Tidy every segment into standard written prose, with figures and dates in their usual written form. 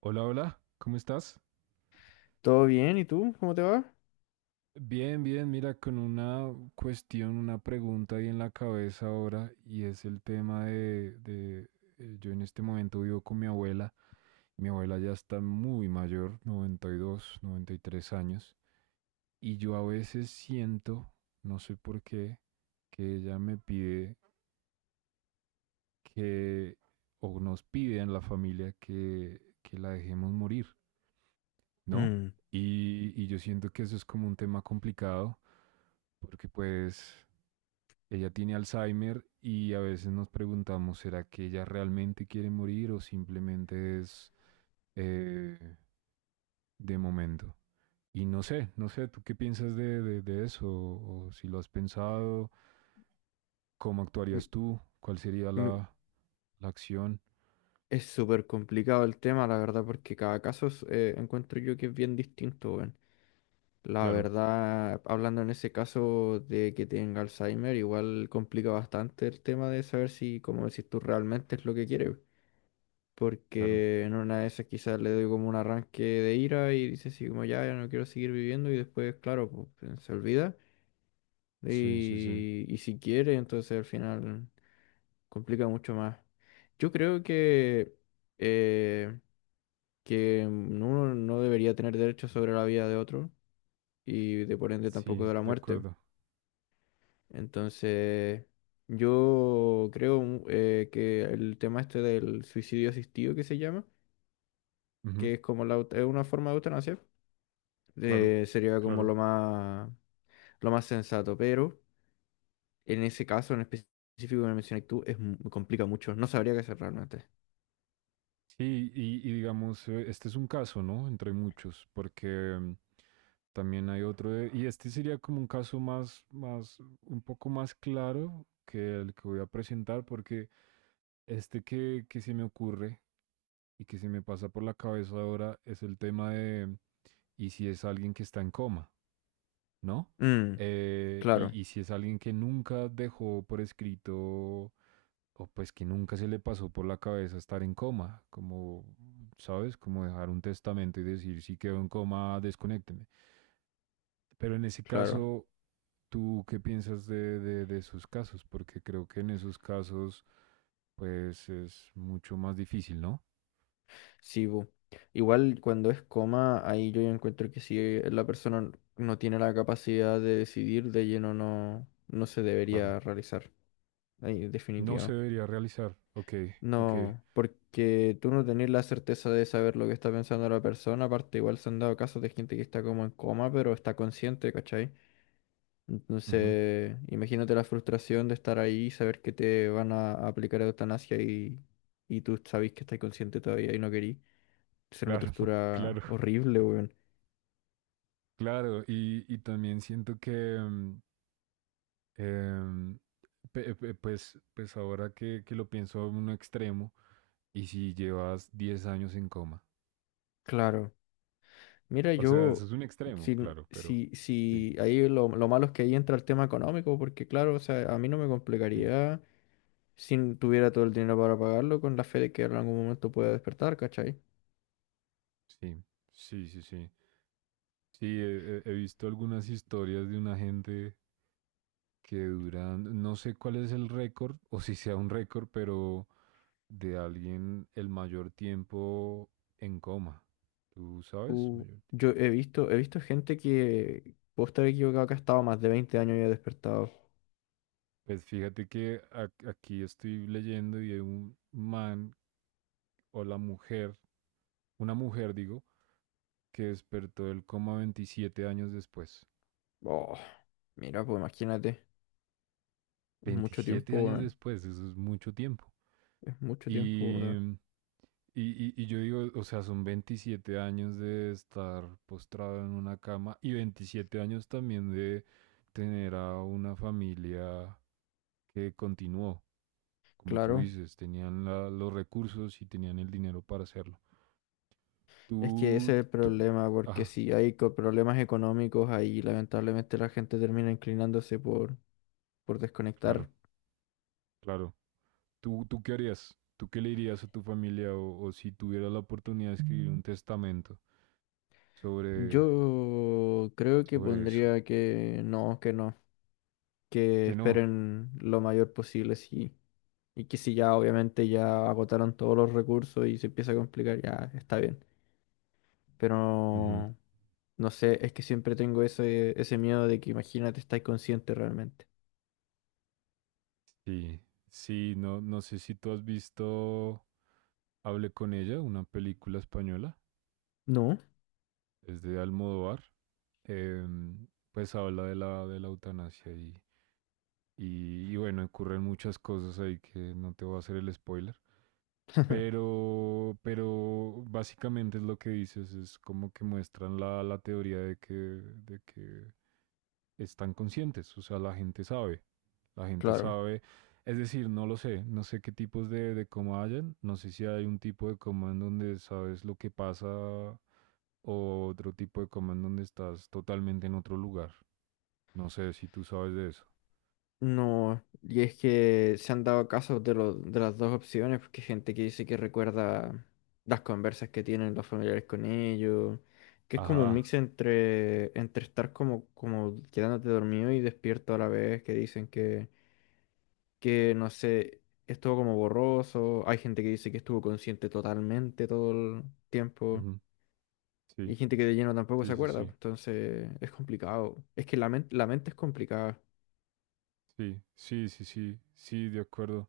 Hola, hola, ¿cómo estás? ¿Todo bien? ¿Y tú? ¿Cómo te va? Bien, bien, mira, con una cuestión, una pregunta ahí en la cabeza ahora, y es el tema de, yo en este momento vivo con mi abuela ya está muy mayor, 90, 92, 93 años, y yo a veces siento, no sé por qué, que ella me pide que, o nos pide en la familia que la dejemos morir, ¿no? Mm. Y yo siento que eso es como un tema complicado porque pues ella tiene Alzheimer y a veces nos preguntamos, ¿será que ella realmente quiere morir o simplemente es eh, de momento? Y no sé, no sé, ¿tú qué piensas de eso? O si lo has pensado, ¿cómo Mm, actuarías tú? ¿Cuál sería mm, la, la acción? es súper complicado el tema, la verdad, porque cada caso es, encuentro yo que es bien distinto, weón. La Claro, verdad, hablando en ese caso de que tenga Alzheimer, igual complica bastante el tema de saber si, como decís tú, realmente es lo que quiere, weón. claro. Porque en una de esas quizás le doy como un arranque de ira y dice así como ya, ya no quiero seguir viviendo y después, claro, pues, se olvida. Sí, sí, sí. Y si quiere, entonces al final complica mucho más. Yo creo eh, que uno no debería tener derecho sobre la vida de otro y de por ende tampoco Sí, de la de muerte. acuerdo. Entonces, yo creo que el tema este del suicidio asistido que se llama, Ujú. que es como es una forma de eutanasia, Claro, sería como claro. Lo más sensato. Pero en ese caso en específico que me mencioné tú, es, complica mucho. No sabría qué hacer realmente. Sí, y digamos, este es un caso, ¿no? Entre muchos, porque mm, también hay otro, y este sería como un caso más, más, un poco más claro que el que voy a presentar, porque este que se me ocurre y que se me pasa por la cabeza ahora es el tema de, ¿y si es alguien que está en coma, ¿no? Mm, Eh, claro, y, y si es alguien que nunca dejó por escrito o pues que nunca se le pasó por la cabeza estar en coma, como, ¿sabes? Como dejar un testamento y decir, si quedo en coma, desconécteme. Pero en ese claro. caso, ¿tú qué piensas de esos casos? Porque creo que en esos casos, pues es mucho más difícil, ¿no? Sí, bu. Igual cuando es coma, ahí yo ya encuentro que si la persona no tiene la capacidad de decidir, de lleno no, no se Claro. debería realizar. Ahí, No se definitivo. debería realizar. Ok, ok. No, porque tú no tenés la certeza de saber lo que está pensando la persona. Aparte, igual se han dado casos de gente que está como en coma, pero está consciente, ¿cachai? Ujú. Entonces, imagínate la frustración de estar ahí y saber que te van a aplicar eutanasia y tú sabes que estás consciente todavía y no querís. Será una Claro, tortura claro, horrible, weón. claro. Y también siento que, mm, em, pues, ahora que lo pienso en un extremo, ¿y si llevas 10 años en coma? Claro. Mira, O sea, eso es yo, un extremo, si, claro, pero si, sí, si ahí lo malo es que ahí entra el tema económico, porque claro, o sea, a mí no me sí, complicaría si tuviera todo el dinero para pagarlo con la fe de que en algún momento pueda despertar, ¿cachai? sí, sí, sí, sí. Sí, he visto algunas historias de una gente que duran, no sé cuál es el récord, o si sea un récord, pero de alguien el mayor tiempo en coma. ¿Tú sabes? Uh, Mayor... yo he visto gente que, puedo estar equivocado, que ha estado más de 20 años y ha despertado. Pues fíjate que aquí estoy leyendo y hay un man o la mujer, una mujer digo, que despertó del coma 27 años después. Oh, mira, pues imagínate, es mucho veintisiete tiempo, años weón. después, eso es mucho tiempo. Es mucho tiempo, Y, ¿verdad? mm, y yo digo, o sea, son 27 años de estar postrado en una cama y 27 años también de tener a una familia que continuó, como tú Claro. dices, tenían los recursos y tenían el dinero para hacerlo. Es que ese Tú, es el tú, problema, porque ah, si hay problemas económicos ahí, lamentablemente la gente termina inclinándose por claro, desconectar. claro. ¿Tú qué harías? ¿Tú qué le dirías a tu familia o si tuvieras la oportunidad de escribir un testamento sobre, Yo creo que sobre eso? pondría que no, que no, que Que no. esperen lo mayor posible, sí. Y que si ya obviamente ya agotaron todos los recursos y se empieza a complicar, ya está bien. Ujú. Pero no sé, es que siempre tengo ese, ese miedo de que imagínate, estáis consciente realmente. Sí, sí, no, no sé si tú has visto Hable con ella, una película española, No, es de Almodóvar. Em, pues habla de la eutanasia y bueno, ocurren muchas cosas ahí que no te voy a hacer el spoiler. Pero básicamente es lo que dices, es como que muestran la, la teoría de que están conscientes, o sea, la gente claro. sabe, es decir, no lo sé, no sé qué tipos de coma hayan, no sé si hay un tipo de coma en donde sabes lo que pasa o otro tipo de coma en donde estás totalmente en otro lugar, no sé si tú sabes de eso. No, y es que se han dado casos de las dos opciones, porque hay gente que dice que recuerda las conversas que tienen los familiares con ellos, que es como un Ajá. mix entre, entre estar como, como quedándote dormido y despierto a la vez, que dicen que no sé, estuvo como borroso, hay gente que dice que estuvo consciente totalmente todo el tiempo, Ujú. y Sí, hay gente que de lleno tampoco se sí, sí, acuerda, sí, pues, entonces es complicado, es que la mente es complicada, sí, sí, sí, sí, sí, de acuerdo.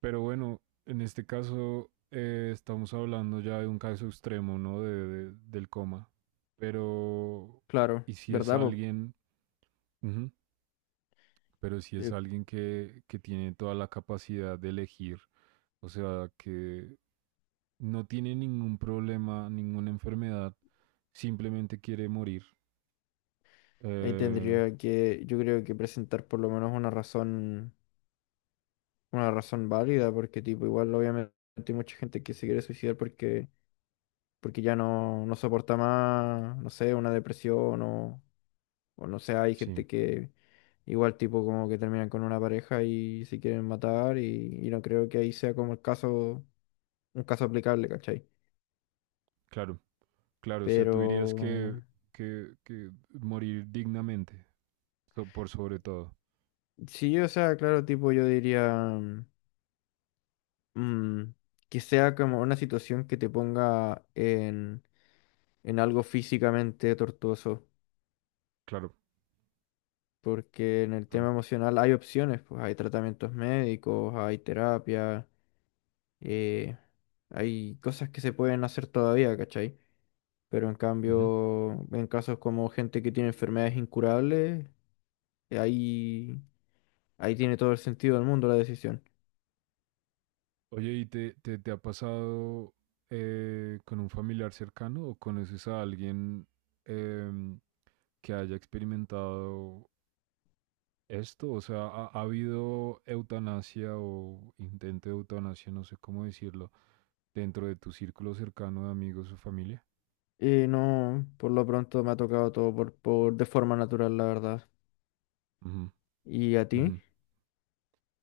Pero bueno, en este caso estamos hablando ya de un caso extremo, ¿no? De, del coma. Pero, claro, ¿y si es ¿verdad, po? alguien, ujú, pero si es Eh, alguien que tiene toda la capacidad de elegir, o sea, que no tiene ningún problema, ninguna enfermedad, simplemente quiere morir? Ahí Eh, tendría que, yo creo que presentar por lo menos una razón válida, porque tipo, igual obviamente hay mucha gente que se quiere suicidar porque, porque ya no, no soporta más, no sé, una depresión o no sé, hay sí, gente que igual tipo como que terminan con una pareja y se quieren matar y no creo que ahí sea como el caso, un caso aplicable, ¿cachai? claro. Claro, o sea, Pero tú dirías que morir dignamente, por sobre todo. sí, o sea, claro, tipo yo diría mm, que sea como una situación que te ponga en algo físicamente tortuoso, Claro, porque en el claro. tema emocional hay opciones, pues hay tratamientos médicos, hay terapia, eh, hay cosas que se pueden hacer todavía, ¿cachai? Pero en Ujú. cambio, en casos como gente que tiene enfermedades incurables, ahí, ahí tiene todo el sentido del mundo la decisión. Oye, ¿y te ha pasado con un familiar cercano o conoces a alguien em, que haya experimentado esto? O sea, ¿ha, ha habido eutanasia o intento de eutanasia, no sé cómo decirlo, dentro de tu círculo cercano de amigos o familia? Y no, por lo pronto me ha tocado todo por de forma natural, la verdad. Ujú, ¿Y a ti? ujú.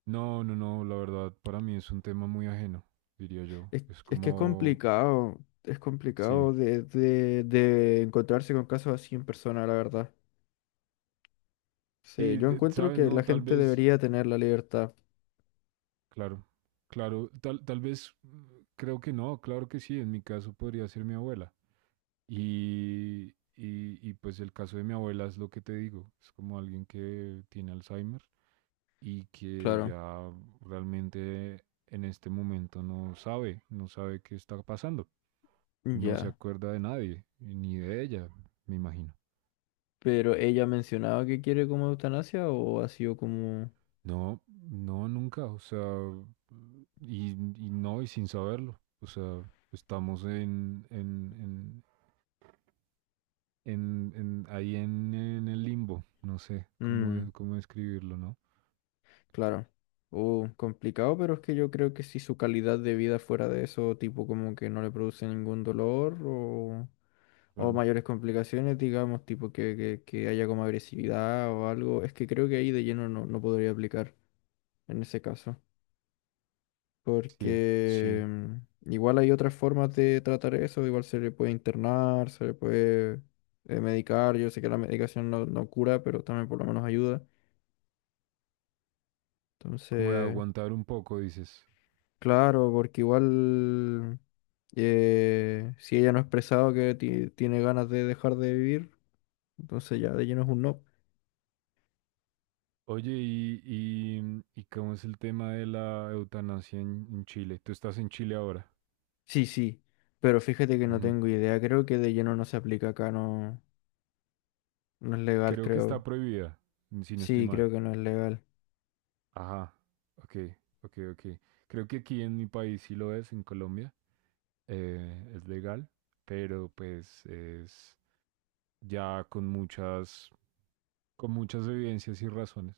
No, no, no, la verdad para mí es un tema muy ajeno, diría yo. Es Es que como, es sí, complicado de encontrarse con casos así en persona, la verdad. Sí, sí, yo encuentro sabes, que no, la tal gente vez, debería tener la libertad, claro, claro, tal vez, mm, creo que no, claro que sí, en mi caso podría ser mi abuela. Y pues el caso de mi abuela es lo que te digo, es como alguien que tiene Alzheimer y que claro, ya realmente en este momento no sabe, no sabe qué está pasando, no se ya. acuerda de nadie, ni de ella, me imagino. Pero ella ha mencionado que quiere como eutanasia o ha sido como... No, no, nunca, o sea, y no, y sin saberlo, o sea, estamos ahí en el limbo, no sé cómo, Mm, cómo describirlo, ¿no? claro. Complicado, pero es que yo creo que si su calidad de vida fuera de eso, tipo como que no le produce ningún dolor o Claro, mayores complicaciones, digamos, tipo que, que haya como agresividad o algo, es que creo que ahí de lleno no, no podría aplicar en ese caso, sí, sí, porque igual hay otras formas de tratar eso, igual se le puede internar, se le puede medicar, yo sé que la medicación no, no cura, pero también por lo menos ayuda, como de entonces, aguantar un poco, dices. claro, porque igual si ella no ha expresado que tiene ganas de dejar de vivir, entonces ya de lleno es un no. Oye, y cómo es el tema de la eutanasia en Chile? Tú estás en Chile ahora. Sí, sí, pero fíjate que no Ujú. tengo idea, creo que de lleno no se aplica acá, no, no es legal, Creo que está creo. prohibida, si no estoy Sí, mal. creo que no es legal. Ajá, ok, ok, ok. Creo que aquí en mi país sí lo es, en Colombia, es legal, pero pues es ya con muchas evidencias y razones,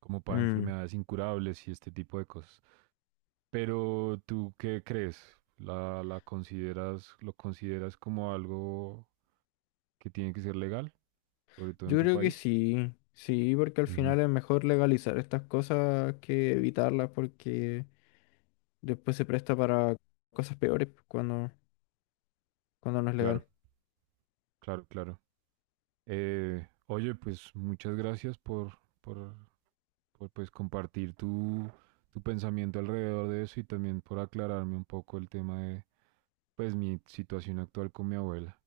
como para Mm. enfermedades incurables y este tipo de cosas. Pero ¿tú qué crees? ¿La, la consideras, lo consideras como algo que tiene que ser legal, sobre todo en Yo tu creo que país? sí, sí, porque al Ujú. final es mejor legalizar estas cosas que evitarlas porque después se presta para cosas peores pues, cuando, cuando no es Claro, legal. claro, claro. Oye, pues muchas gracias por pues compartir tu, tu pensamiento alrededor de eso y también por aclararme un poco el tema de pues mi situación actual con mi abuela.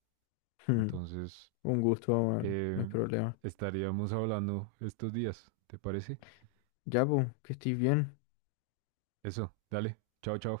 Entonces, Un gusto, bueno, no hay eh, problema. estaríamos hablando estos días, ¿te parece? Ya, pues, que estés bien. Eso, dale, chao, chao.